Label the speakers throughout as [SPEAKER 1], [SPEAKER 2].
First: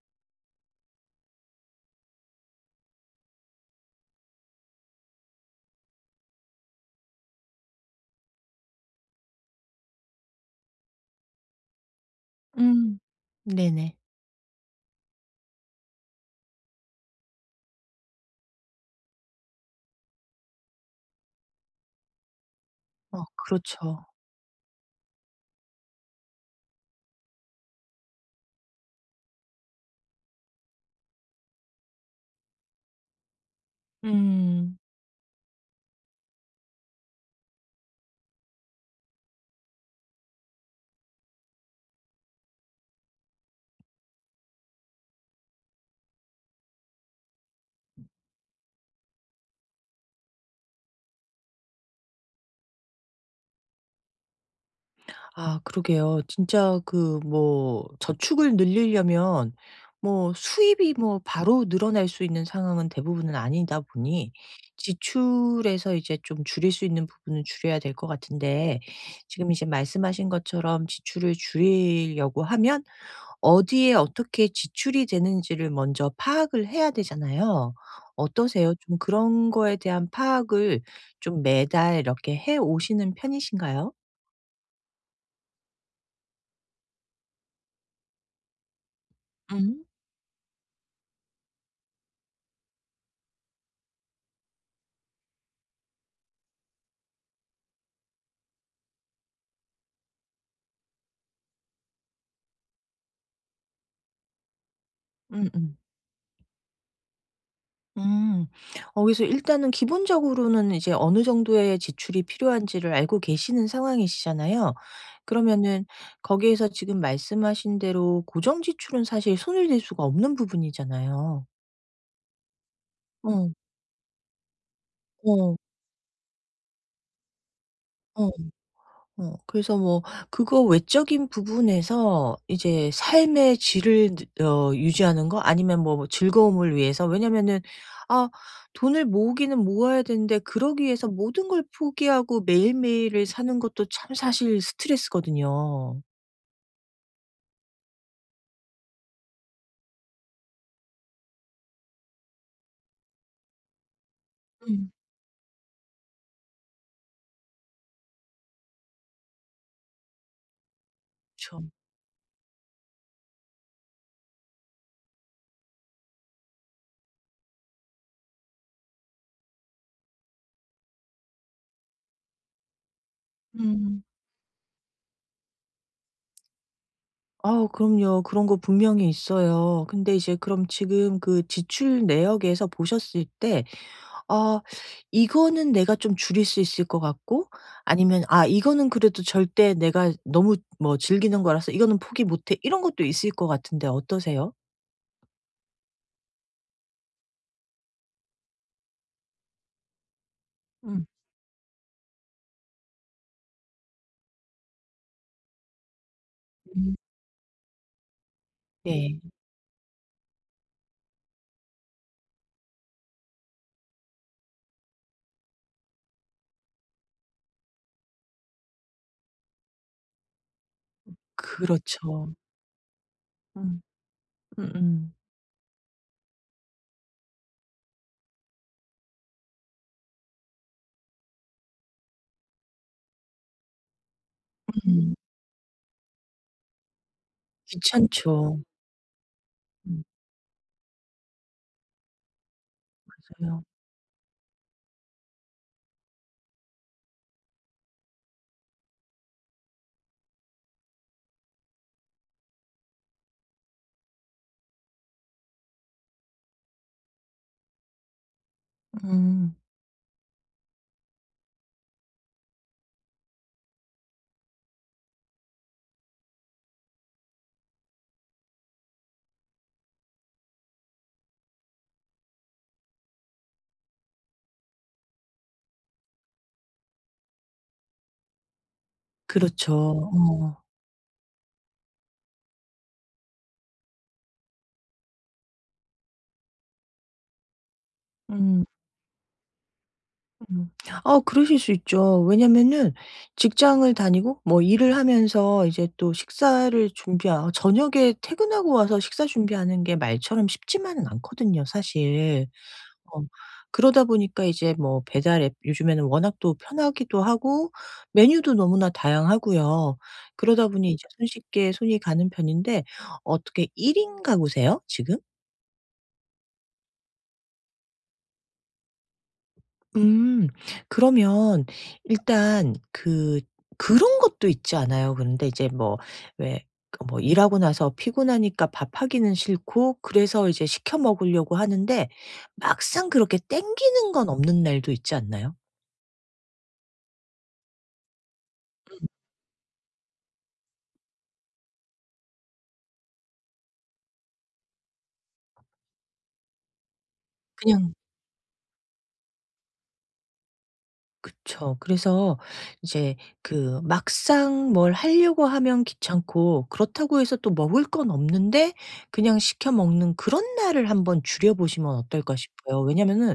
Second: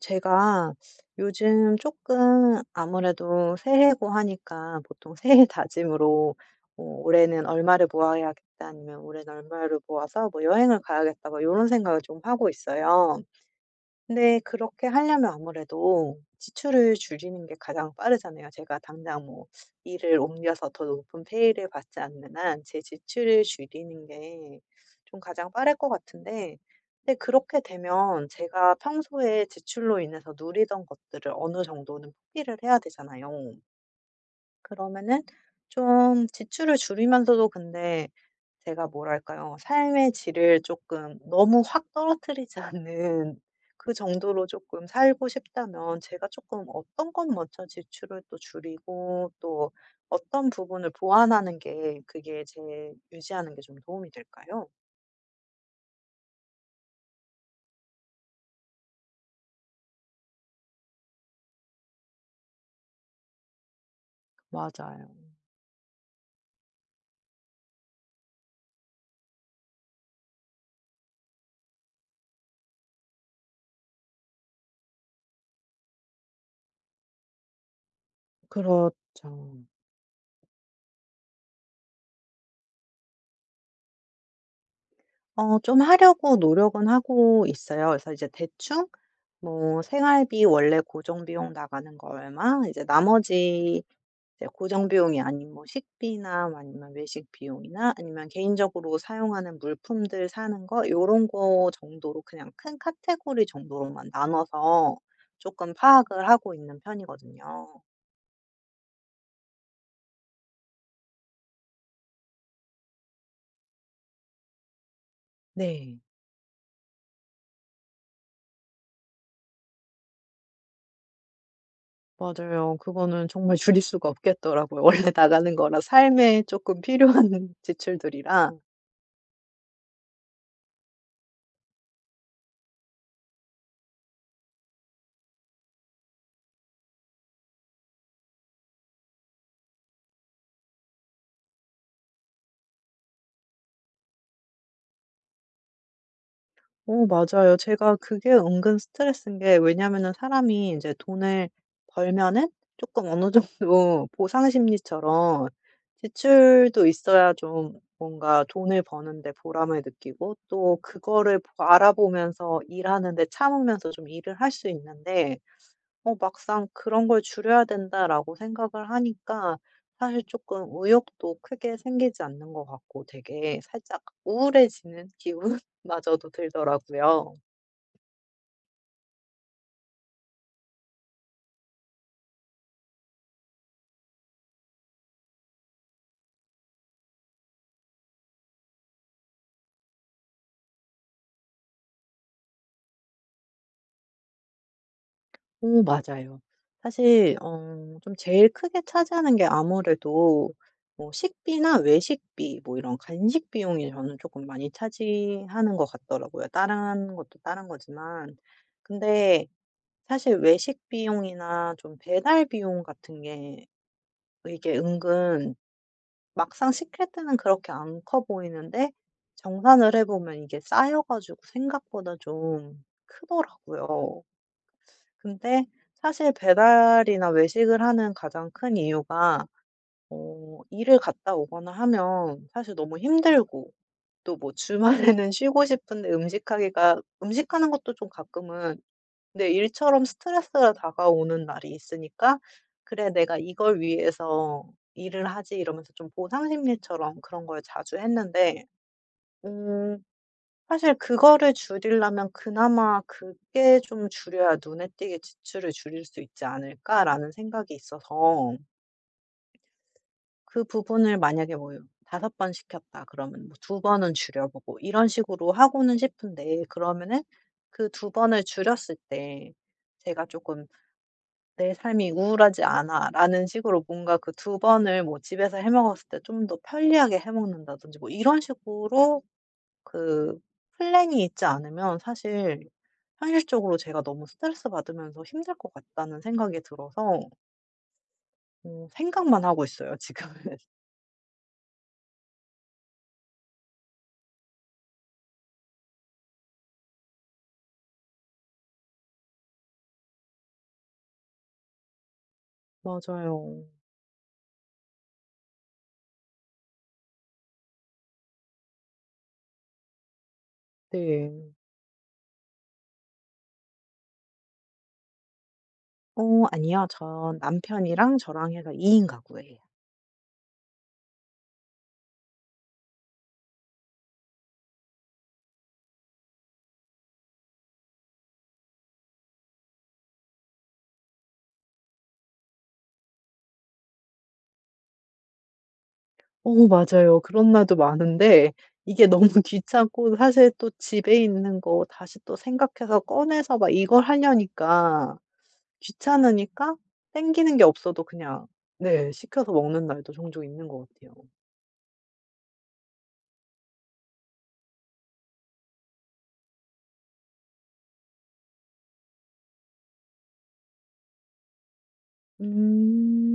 [SPEAKER 1] 제가 요즘 조금 아무래도 새해고 하니까 보통 새해 다짐으로 '올해는 얼마를 모아야겠다.' 아니면 '올해는 얼마를 모아서 뭐 여행을 가야겠다.' 뭐런 생각을 좀 하고
[SPEAKER 2] 음.
[SPEAKER 1] 있어요.
[SPEAKER 2] 네네.
[SPEAKER 1] 근데 그렇게 하려면 아무래도 지출을 줄이는 게 가장 빠르잖아요. 제가 당장 뭐 일을 옮겨서 더 높은 페이를 받지 않는 한 제
[SPEAKER 2] 어
[SPEAKER 1] 지출을 줄이는
[SPEAKER 2] 그렇죠.
[SPEAKER 1] 게 좀 가장 빠를 것 같은데, 근데 그렇게 되면 제가 평소에 지출로 인해서 누리던 것들을 어느 정도는 포기를 해야 되잖아요.
[SPEAKER 2] 음.
[SPEAKER 1] 그러면은 좀 지출을 줄이면서도, 근데 제가 뭐랄까요? 삶의 질을 조금 너무 확 떨어뜨리지 않는 그 정도로 조금 살고 싶다면 제가 조금 어떤 것 먼저 지출을 또 줄이고 또 어떤 부분을 보완하는 게, 그게 제 유지하는 게 좀 도움이 될까요?
[SPEAKER 2] 아 그러게요. 진짜 그 뭐 저축을 늘리려면 뭐 수입이 뭐 바로 늘어날 수 있는 상황은 대부분은 아니다 보니
[SPEAKER 1] 맞아요.
[SPEAKER 2] 지출에서 이제 좀 줄일 수 있는 부분은 줄여야 될 것 같은데, 지금 이제 말씀하신 것처럼 지출을 줄이려고 하면 어디에 어떻게 지출이 되는지를 먼저 파악을 해야 되잖아요. 어떠세요?
[SPEAKER 1] 그렇죠.
[SPEAKER 2] 좀 그런 거에 대한 파악을 좀 매달 이렇게 해 오시는 편이신가요?
[SPEAKER 1] 좀 하려고 노력은 하고 있어요. 그래서 이제 대충 뭐
[SPEAKER 2] 음.
[SPEAKER 1] 생활비 원래 고정 비용 나가는 거 얼마, 이제 나머지 이제 고정 비용이 아닌 뭐 식비나 뭐 아니면 외식 비용이나 아니면 개인적으로 사용하는 물품들 사는 거 요런 거 정도로 그냥 큰 카테고리 정도로만 나눠서 조금
[SPEAKER 2] 음음.
[SPEAKER 1] 파악을 하고 있는 편이거든요.
[SPEAKER 2] 음. 어 그래서 일단은 기본적으로는 이제 어느 정도의 지출이 필요한지를 알고 계시는 상황이시잖아요. 그러면은
[SPEAKER 1] 네.
[SPEAKER 2] 거기에서 지금 말씀하신 대로 고정 지출은 사실 손을 댈 수가 없는 부분이잖아요.
[SPEAKER 1] 맞아요. 그거는
[SPEAKER 2] 어.
[SPEAKER 1] 정말 줄일 수가 없겠더라고요. 원래 나가는
[SPEAKER 2] 어.
[SPEAKER 1] 거라 삶에 조금 필요한
[SPEAKER 2] 어.
[SPEAKER 1] 지출들이라.
[SPEAKER 2] 어 그래서 뭐 그거 외적인 부분에서 이제 삶의 질을 느 어 유지하는 거 아니면 뭐 뭐 즐거움을 위해서. 왜냐면은 아, 돈을 모으기는 모아야 되는데 그러기 위해서 모든 걸 포기하고 매일매일을 사는 것도 참 사실 스트레스거든요.
[SPEAKER 1] 어 맞아요. 제가 그게 은근 스트레스인 게, 왜냐면은 사람이 이제 돈을 벌면은 조금 어느 정도 보상
[SPEAKER 2] 음.
[SPEAKER 1] 심리처럼 지출도 있어야 좀 뭔가 돈을 버는데 보람을 느끼고, 또 그거를
[SPEAKER 2] 그쵸.
[SPEAKER 1] 알아보면서 일하는데 참으면서 좀 일을 할 수 있는데, 막상 '그런 걸 줄여야 된다.'라고 생각을 하니까 사실 조금 의욕도 크게 생기지 않는 것 같고 되게 살짝
[SPEAKER 2] 음.
[SPEAKER 1] 우울해지는 기분마저도 들더라고요.
[SPEAKER 2] 아 그럼요. 그런 거 분명히 있어요. 근데 이제 그럼 지금 그 지출 내역에서 보셨을 때 아 이거는 내가 좀 줄일 수 있을 것 같고, 아니면 '아 이거는 그래도 절대 내가 너무 뭐 즐기는 거라서 이거는 포기 못 해.' 이런 것도 있을 것 같은데, 어떠세요?
[SPEAKER 1] 오 맞아요. 사실 좀 제일 크게 차지하는 게 아무래도
[SPEAKER 2] 음
[SPEAKER 1] 뭐 식비나 외식비 뭐 이런 간식 비용이 저는 조금 많이 차지하는 것 같더라고요.
[SPEAKER 2] 음.
[SPEAKER 1] 다른 것도 다른 거지만.
[SPEAKER 2] 네.
[SPEAKER 1] 근데 사실 외식 비용이나 좀 배달 비용 같은 게 이게 은근, 막상 시킬 때는 그렇게 안 커 보이는데 정산을 해 보면 이게 쌓여 가지고 생각보다
[SPEAKER 2] 그렇죠.
[SPEAKER 1] 좀
[SPEAKER 2] 음.
[SPEAKER 1] 크더라고요.
[SPEAKER 2] 음음.
[SPEAKER 1] 근데 사실 배달이나 외식을 하는 가장 큰 이유가 일을 갔다 오거나 하면 사실 너무 힘들고, 또 뭐
[SPEAKER 2] 음.
[SPEAKER 1] 주말에는 쉬고 싶은데 음식하기가, 음식하는 것도 좀
[SPEAKER 2] 귀찮죠.
[SPEAKER 1] 가끔은 네,
[SPEAKER 2] 음.
[SPEAKER 1] 일처럼 스트레스가 다가오는 날이 있으니까 '그래 내가
[SPEAKER 2] 맞아요.
[SPEAKER 1] 이걸 위해서 일을 하지.' 이러면서 좀 보상 심리처럼 그런 걸 자주 했는데, 음 사실 그거를 줄이려면 그나마 '그게 좀 줄여야 눈에 띄게 지출을 줄일 수 있지 않을까.'라는 생각이 있어서
[SPEAKER 2] 음.
[SPEAKER 1] 그 부분을 만약에 뭐섯번 시켰다 그러면 뭐 번은 줄여 보고 이런 식으로 하고는 싶은데, 그러면은 그 두 번을 줄였을 때 제가 조금 '내 삶이 우울하지 않아.'라는 식으로 뭔가 그 두 번을 뭐 집에서 해 먹었을 때 좀 더 편리하게 해 먹는다든지 뭐 이런 식으로
[SPEAKER 2] 그렇죠.
[SPEAKER 1] 그
[SPEAKER 2] 어.
[SPEAKER 1] 플랜이 있지 않으면 사실 현실적으로 제가 너무 스트레스 받으면서 힘들 것 같다는 생각이 들어서
[SPEAKER 2] 음.
[SPEAKER 1] 생각만 하고 있어요 지금은.
[SPEAKER 2] 음. 아 그러실 수 있죠. 왜냐면은 직장을 다니고 뭐 일을 하면서 이제 또 식사를 준비하 저녁에 퇴근하고 와서 식사 준비하는 게 말처럼 쉽지만은 않거든요, 사실. 어
[SPEAKER 1] 맞아요.
[SPEAKER 2] 그러다 보니까 이제 뭐 배달 앱 요즘에는 워낙 또 편하기도 하고 메뉴도 너무나 다양하고요. 그러다 보니 이제
[SPEAKER 1] 네.
[SPEAKER 2] 손쉽게 손이 가는 편인데 어떻게 1인 가구세요, 지금?
[SPEAKER 1] 아니요. 전 남편이랑 저랑 해서 2인 가구예요.
[SPEAKER 2] 음. 그러면 일단 그 그런 것도 있지 않아요? 그런데 이제 뭐 왜 그 뭐 일하고 나서 피곤하니까 밥하기는 싫고 그래서 이제 시켜 먹으려고 하는데 막상 그렇게 땡기는 건 없는 날도 있지 않나요?
[SPEAKER 1] 어 맞아요. 그런 날도 많은데
[SPEAKER 2] 음,
[SPEAKER 1] 이게 너무 귀찮고, 사실 또 집에 있는 거 다시 또 생각해서 꺼내서 막 이걸 하려니까 귀찮으니까 땡기는 게
[SPEAKER 2] 그냥
[SPEAKER 1] 없어도 그냥 네 시켜서 먹는 날도 종종 있는 것 같아요.
[SPEAKER 2] 그쵸. 그래서 이제 그 막상 뭘 하려고 하면 귀찮고, 그렇다고 해서 또 먹을 건 없는데 그냥 시켜 먹는 그런 날을 한번 줄여 보시면 어떨까 싶어요. 왜냐면은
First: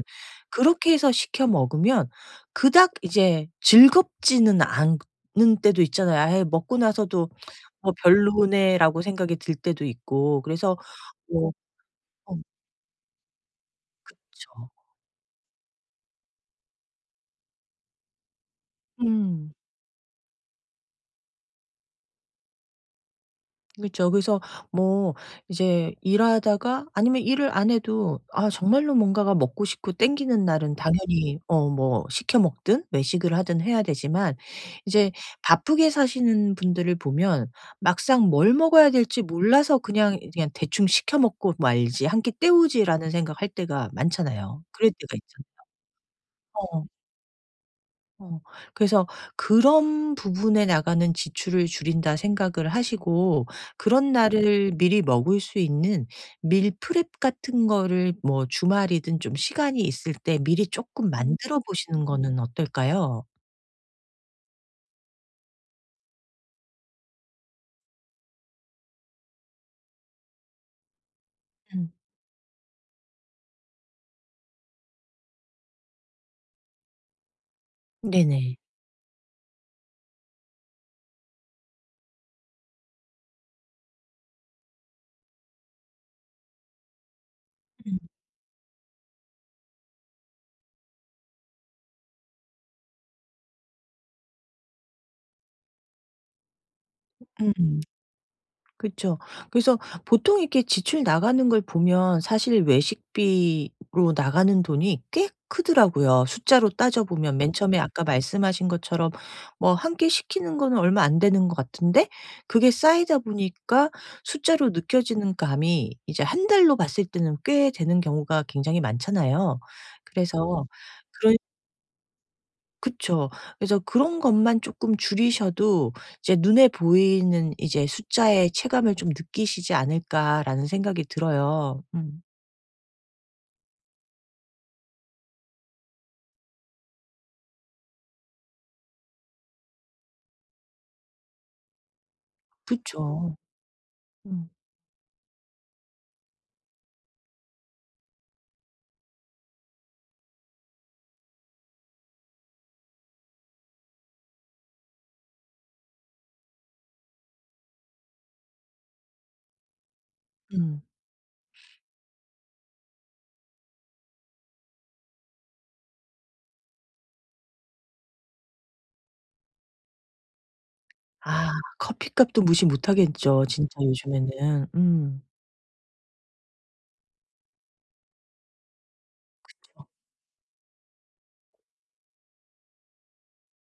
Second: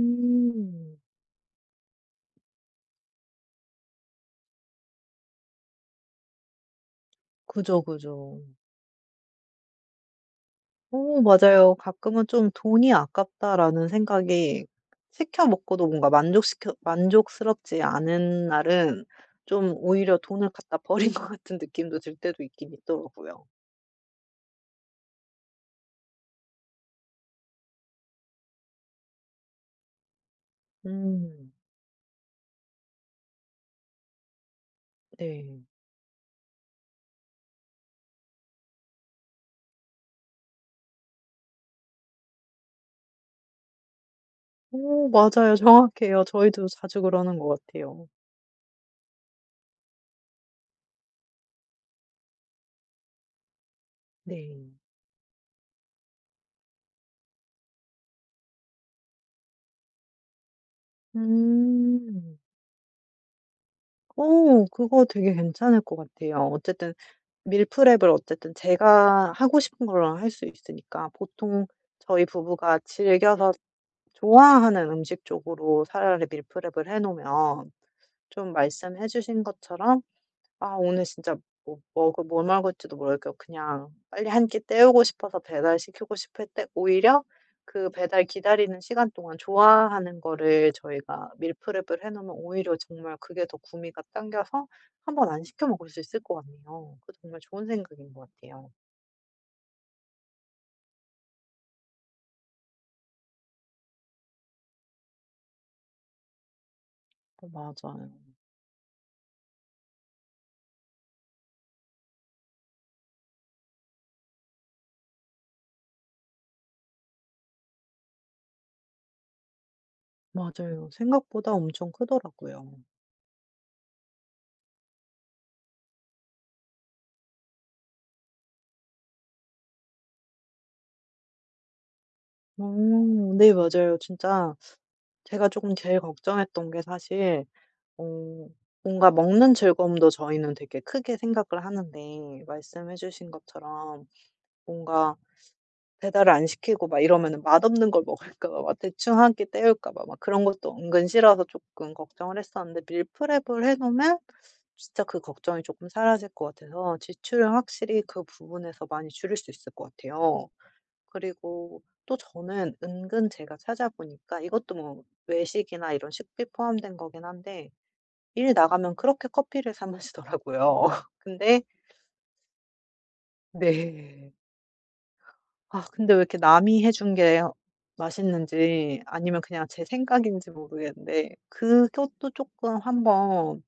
[SPEAKER 2] 그렇게 해서 시켜 먹으면 그닥 이제 즐겁지는 않는 때도 있잖아요. 아예 먹고 나서도
[SPEAKER 1] 그죠,
[SPEAKER 2] '뭐
[SPEAKER 1] 그죠.
[SPEAKER 2] 별로네.'라고 생각이 들 때도 있고. 그래서
[SPEAKER 1] 오
[SPEAKER 2] 뭐
[SPEAKER 1] 맞아요. 가끔은
[SPEAKER 2] 어
[SPEAKER 1] 좀 '돈이 아깝다.'라는 생각이
[SPEAKER 2] 그쵸.
[SPEAKER 1] 시켜 먹고도 뭔가 만족시켜 만족스럽지 않은 날은
[SPEAKER 2] 음.
[SPEAKER 1] 좀 오히려 돈을 갖다 버린 것 같은 느낌도 들 때도 있긴 있더라고요.
[SPEAKER 2] 그렇죠. 그래서 뭐 이제 일하다가 아니면 일을 안 해도 아 정말로 뭔가가 먹고 싶고 땡기는 날은 당연히
[SPEAKER 1] 음.
[SPEAKER 2] 어 뭐 시켜 먹든 외식을 하든 해야 되지만, 이제
[SPEAKER 1] 네.
[SPEAKER 2] 바쁘게 사시는 분들을 보면 막상 뭘 먹어야 될지 몰라서 그냥 '대충 시켜 먹고 말지. 한끼 때우지.'라는 생각할 때가 많잖아요. 그럴
[SPEAKER 1] 오
[SPEAKER 2] 때가
[SPEAKER 1] 맞아요.
[SPEAKER 2] 있잖아요.
[SPEAKER 1] 정확해요. 저희도
[SPEAKER 2] 어.
[SPEAKER 1] 자주 그러는 것 같아요.
[SPEAKER 2] 어. 그래서 그런 부분에 나가는 지출을 줄인다 생각을 하시고 그런 네.
[SPEAKER 1] 네.
[SPEAKER 2] 날을 미리 먹을 수 있는 밀 프렙 같은 거를 뭐 주말이든 좀 시간이 있을 때 미리 조금 만들어 보시는
[SPEAKER 1] 음.
[SPEAKER 2] 거는 어떨까요?
[SPEAKER 1] 오 그거 되게 괜찮을 것 같아요. 어쨌든 밀프렙을 어쨌든 제가 하고 싶은 거로할 수 있으니까 보통
[SPEAKER 2] 음.
[SPEAKER 1] 저희 부부가 즐겨서 좋아하는 음식 쪽으로 차라리 밀프렙을 해 놓으면 좀
[SPEAKER 2] 네네.
[SPEAKER 1] 말씀해 주신 것처럼 '아 오늘 진짜 뭐 먹을 뭘 먹을지도 모르겠고 그냥 빨리 한 끼 때우고 싶어서 배달시키고 싶을 때' 오히려 그
[SPEAKER 2] 음.
[SPEAKER 1] 배달 기다리는 시간 동안 좋아하는 거를 저희가 밀프렙을 해 놓으면 오히려 정말 그게 더 구미가 당겨서 한번 안 시켜 먹을 수 있을 것 같네요. 그 정말 좋은
[SPEAKER 2] 음.
[SPEAKER 1] 생각인 것 같아요.
[SPEAKER 2] 그렇죠. 그래서 보통 이렇게 지출 나가는 걸 보면 사실 외식비로 나가는 돈이 꽤 크더라고요. 숫자로 따져보면
[SPEAKER 1] 어
[SPEAKER 2] 맨 처음에 아까
[SPEAKER 1] 맞아요.
[SPEAKER 2] 말씀하신 것처럼 뭐 한 끼 시키는 거는 얼마 안 되는 것 같은데 그게 쌓이다 보니까 숫자로 느껴지는 감이 이제 한 달로 봤을 때는 꽤 되는 경우가 굉장히 많잖아요. 그래서
[SPEAKER 1] 맞아요.
[SPEAKER 2] 그런
[SPEAKER 1] 생각보다 엄청 크더라고요.
[SPEAKER 2] 그쵸. 그래서 그런 것만 조금 줄이셔도 이제 '눈에 보이는 이제 숫자의 체감을 좀 느끼시지 않을까.'라는 생각이 들어요. 음.
[SPEAKER 1] 오, 네 맞아요. 진짜 제가 조금 제일 걱정했던 게 사실 어 뭔가 먹는 즐거움도 저희는 되게 크게 생각을 하는데 말씀해 주신
[SPEAKER 2] 그쵸.
[SPEAKER 1] 것처럼
[SPEAKER 2] 음.
[SPEAKER 1] 뭔가 배달을 안 시키고 막 이러면은 맛없는 걸 먹을까 봐 막 대충 한 끼 때울까 봐 막 그런 것도 은근 싫어서 조금 걱정을 했었는데, 밀프렙을 해 놓으면 진짜 그 걱정이 조금 사라질 것 같아서 지출을 확실히 그 부분에서 많이 줄일 수 있을 것 같아요.
[SPEAKER 2] 음.
[SPEAKER 1] 그리고 또 저는 은근 제가 찾아보니까 이것도 뭐 외식이나 이런 식비 포함된 거긴 한데 일 나가면 그렇게 커피를 사 마시더라고요.
[SPEAKER 2] 아
[SPEAKER 1] 근데
[SPEAKER 2] 커피값도 무시 못하겠죠 진짜
[SPEAKER 1] 네,
[SPEAKER 2] 요즘에는. 음.
[SPEAKER 1] 아 근데 왜 이렇게 남이 해준 게 맛있는지 아니면 그냥 제 생각인지 모르겠는데 그것도 조금 한번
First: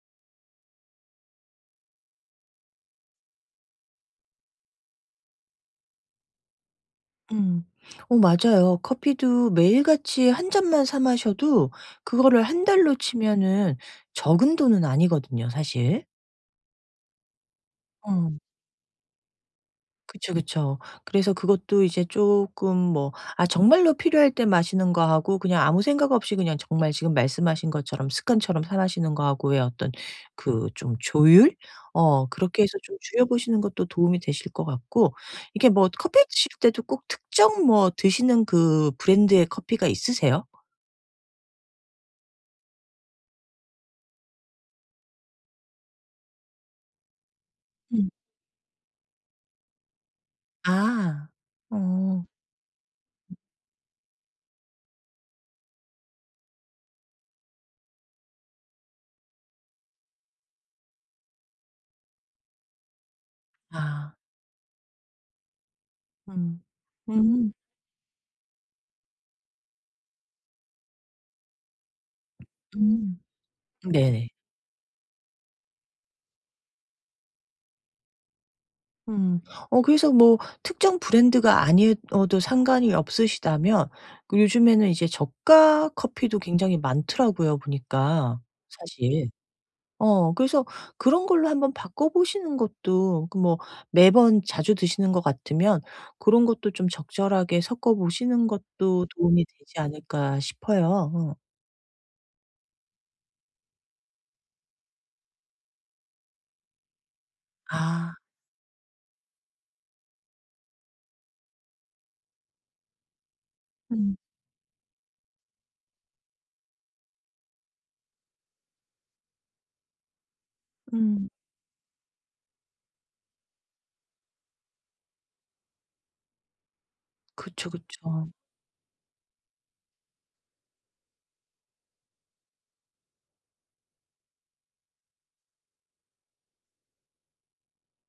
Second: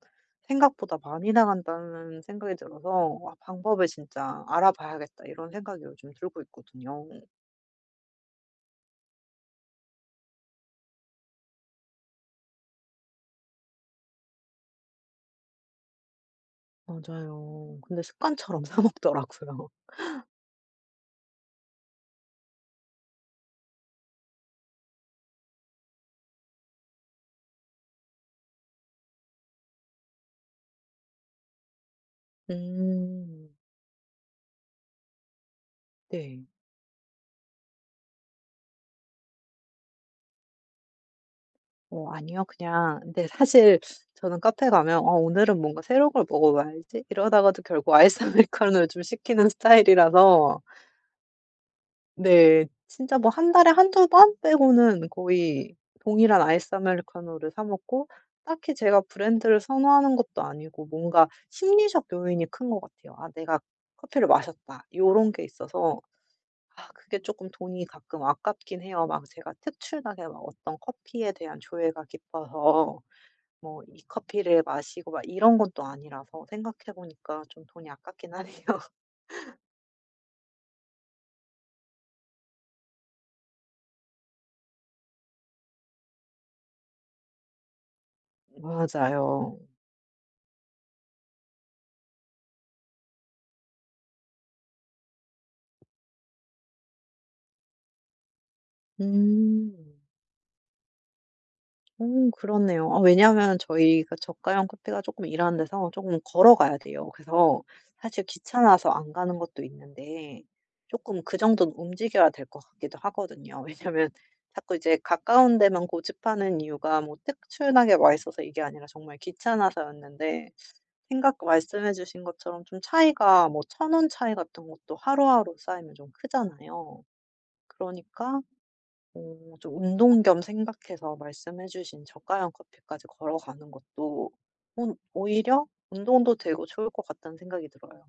[SPEAKER 1] '생각보다 많이 나간다.'는 생각이 들어서 와, 방법을 진짜 알아봐야겠다.' 이런 생각이 요즘 들고 있거든요.
[SPEAKER 2] 음. 어 맞아요. 커피도 매일같이 한 잔만 사 마셔도 그거를 한 달로 치면은 적은 돈은 아니거든요, 사실.
[SPEAKER 1] 맞아요. 근데
[SPEAKER 2] 어.
[SPEAKER 1] 습관처럼 사 먹더라고요.
[SPEAKER 2] 그쵸, 그쵸. 그래서 그것도 이제 조금 뭐 아 정말로 필요할 때 마시는 거하고 그냥 아무 생각 없이 그냥 정말 지금 말씀하신 것처럼 습관처럼 사 마시는 거하고의 어떤 그 좀 조율? 어 그렇게 해서 좀 줄여
[SPEAKER 1] 음.
[SPEAKER 2] 보시는 것도 도움이 되실 것 같고, 이게 뭐 커피
[SPEAKER 1] 네.
[SPEAKER 2] 드실 때도 꼭 특정 뭐 드시는 그 브랜드의 커피가 있으세요?
[SPEAKER 1] 아니요. 그냥 근데 사실 저는 카페 가면 '아 오늘은 뭔가 새로운 걸 먹어 봐야지.' 이러다가도 결국
[SPEAKER 2] 음.
[SPEAKER 1] 아이스 아메리카노를 좀 시키는 스타일이라서
[SPEAKER 2] 아. 어.
[SPEAKER 1] 네. 진짜 뭐 한 달에 한두 번 빼고는 거의 동일한 아이스 아메리카노를 사 먹고 딱히 제가 브랜드를 선호하는 것도 아니고 뭔가 심리적 요인이 큰 것 같아요. '아 내가
[SPEAKER 2] 아.
[SPEAKER 1] 커피를 마셨다.' 요런 게 있어서
[SPEAKER 2] 음.
[SPEAKER 1] 아 그게 조금
[SPEAKER 2] 음.
[SPEAKER 1] 돈이 가끔 아깝긴 해요. 막 제가 특출나게 막 어떤 커피에 대한 조회가 깊어서
[SPEAKER 2] 음.
[SPEAKER 1] 뭐 이
[SPEAKER 2] 네네.
[SPEAKER 1] 커피를 마시고 막 이런 건 또 아니라서 생각해 보니까 좀 돈이 아깝긴 하네요.
[SPEAKER 2] 음. 어 그래서 뭐 특정 브랜드가 아니어도 상관이 없으시다면 그 요즘에는 이제 저가 커피도 굉장히 많더라고요 보니까, 사실.
[SPEAKER 1] 맞아요.
[SPEAKER 2] 어 그래서 그런 걸로 한번 바꿔 보시는 것도 그 뭐 매번 자주 드시는 것 같으면 그런 것도 좀 적절하게 섞어 보시는 것도 도움이
[SPEAKER 1] 음.
[SPEAKER 2] 되지 않을까 싶어요. 어.
[SPEAKER 1] 그렇네요. 아 왜냐하면 저희가 저가형 카페가 조금 일하는 데서 조금 걸어가야 돼요. 그래서
[SPEAKER 2] 아.
[SPEAKER 1] 사실 귀찮아서 안 가는 것도 있는데 조금 그 정도는 움직여야 될 것 같기도 하거든요. 왜냐하면
[SPEAKER 2] 음.
[SPEAKER 1] 자꾸 이제 가까운 데만 고집하는 이유가 뭐 특출나게 맛있어서 이게 아니라 정말 귀찮아서였는데,
[SPEAKER 2] 음.
[SPEAKER 1] 생각 말씀해 주신 것처럼 좀 차이가 뭐 1,000원 차이 같은 것도 하루하루 쌓이면 좀 크잖아요.
[SPEAKER 2] 그쵸, 그쵸.
[SPEAKER 1] 그러니까 좀 운동 겸 생각해서 말씀해 주신 저가형 커피까지 걸어가는 것도 오히려 운동도 되고 좋을 것 같다는 생각이 들어요.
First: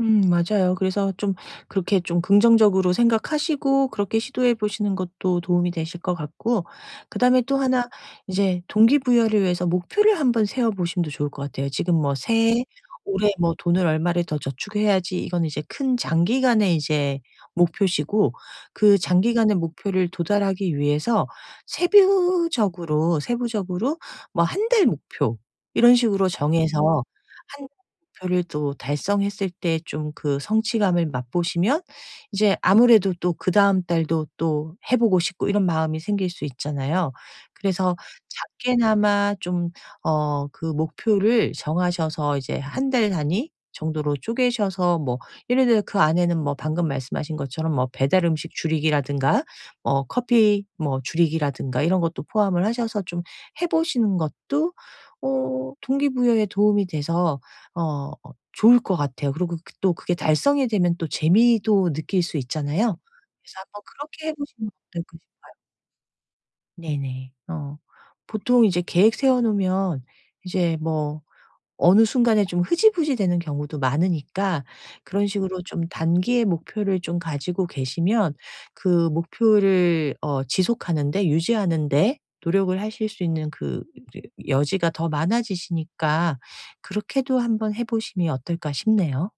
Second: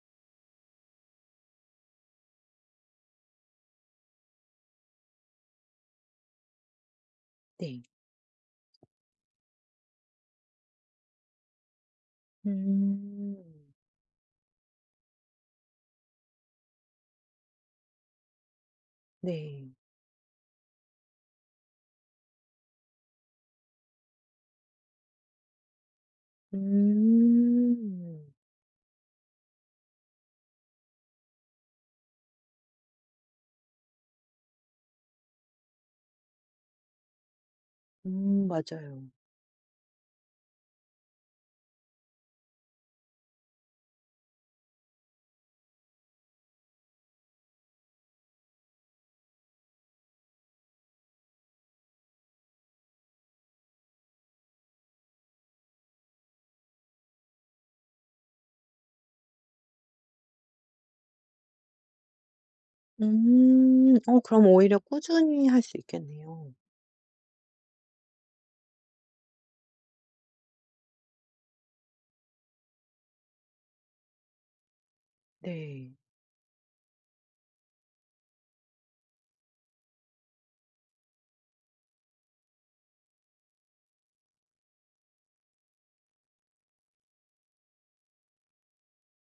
[SPEAKER 2] 맞아요. 그래서 좀 그렇게 좀 긍정적으로 생각하시고 그렇게 시도해 보시는 것도 도움이 되실 것 같고, 그다음에 또
[SPEAKER 1] 네.
[SPEAKER 2] 하나 이제 동기부여를 위해서 목표를 한번 세워 보심도 좋을 것 같아요. 지금 뭐 새해 올해
[SPEAKER 1] 음.
[SPEAKER 2] 뭐 돈을 얼마를 더 저축해야지, 이건 이제 큰 장기간의 이제 목표시고, 그 장기간의
[SPEAKER 1] 네.
[SPEAKER 2] 목표를 도달하기 위해서 세부적으로 뭐 한 달 목표 이런 식으로 정해서
[SPEAKER 1] 음.
[SPEAKER 2] 목표를 또 달성했을 때 좀 그 성취감을 맛보시면 이제 아무래도 또 그다음 달도 또 해 보고 싶고 이런 마음이 생길 수 있잖아요. 그래서
[SPEAKER 1] 맞아요.
[SPEAKER 2] 작게나마 좀 어 그 목표를 정하셔서 이제 한 달 단위 정도로 쪼개셔서 뭐 예를 들어 그 안에는 뭐 방금 말씀하신 것처럼 뭐 배달 음식 줄이기라든가 뭐 커피 뭐 줄이기라든가 이런 것도 포함을 하셔서 좀 해 보시는 것도 어 동기부여에 도움이 돼서 어 좋을 것 같아요. 그리고 그 또 그게 달성이 되면 또 재미도 느낄 수 있잖아요. 그래서 한번
[SPEAKER 1] 음. 어
[SPEAKER 2] 그렇게 해
[SPEAKER 1] 그럼
[SPEAKER 2] 보시면
[SPEAKER 1] 오히려
[SPEAKER 2] 어떨까
[SPEAKER 1] 꾸준히
[SPEAKER 2] 싶어요.
[SPEAKER 1] 할 수 있겠네요.
[SPEAKER 2] 네네. 어. 보통 이제 계획 세워 놓으면 이제 뭐 어느 순간에 좀 흐지부지 되는 경우도 많으니까, 그런 식으로 좀
[SPEAKER 1] 네.
[SPEAKER 2] 단기의 목표를 좀 가지고 계시면 그 목표를 어 지속하는 데 유지하는 데 노력을 하실 수 있는 그 여지가 더 많아지시니까 그렇게도 한번 해 보심이 어떨까 싶네요.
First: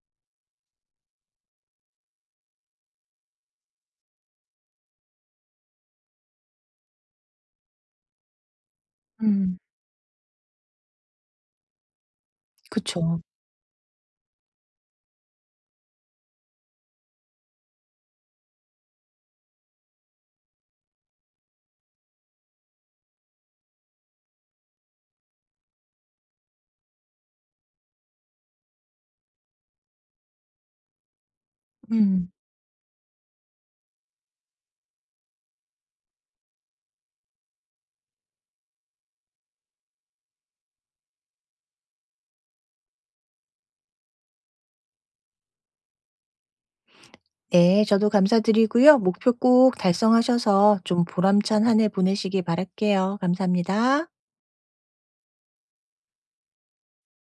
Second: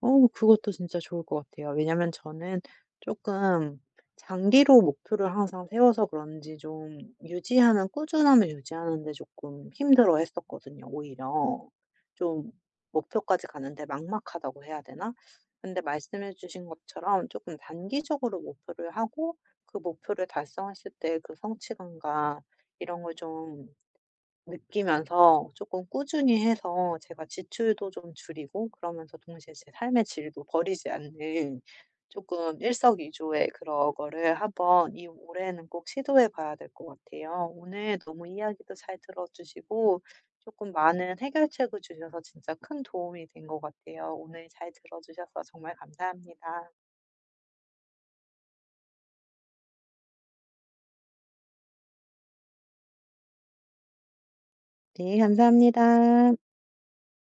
[SPEAKER 1] 어 그것도 진짜 좋을 것 같아요. 왜냐면 저는 조금 장기로 목표를 항상 세워서 그런지 좀 유지하는, 꾸준함을 유지하는 데
[SPEAKER 2] 음.
[SPEAKER 1] 조금 힘들어 했었거든요 오히려. 좀
[SPEAKER 2] 그쵸.
[SPEAKER 1] 목표까지 가는데 막막하다고 해야 되나? 근데 말씀해 주신 것처럼 조금 단기적으로 목표를 하고 그 목표를 달성했을 때 그 성취감과 이런 걸좀 느끼면서 조금 꾸준히 해서 제가 지출도 좀 줄이고 그러면서 동시에 제 삶의 질도 버리지 않는
[SPEAKER 2] 음.
[SPEAKER 1] 조금 일석이조의 그런 거를 한번 이 올해는 꼭 시도해 봐야 될 것 같아요. 오늘 너무 이야기도 잘 들어 주시고 조금 많은 해결책을 주셔서 진짜 큰 도움이 된 것 같아요. 오늘 잘 들어 주셔서 정말 감사합니다.
[SPEAKER 2] 네. 저도 감사드리고요. 목표 꼭 달성하셔서 좀 보람찬 한 해 보내시기 바랄게요. 감사합니다.
[SPEAKER 1] 네, 감사합니다.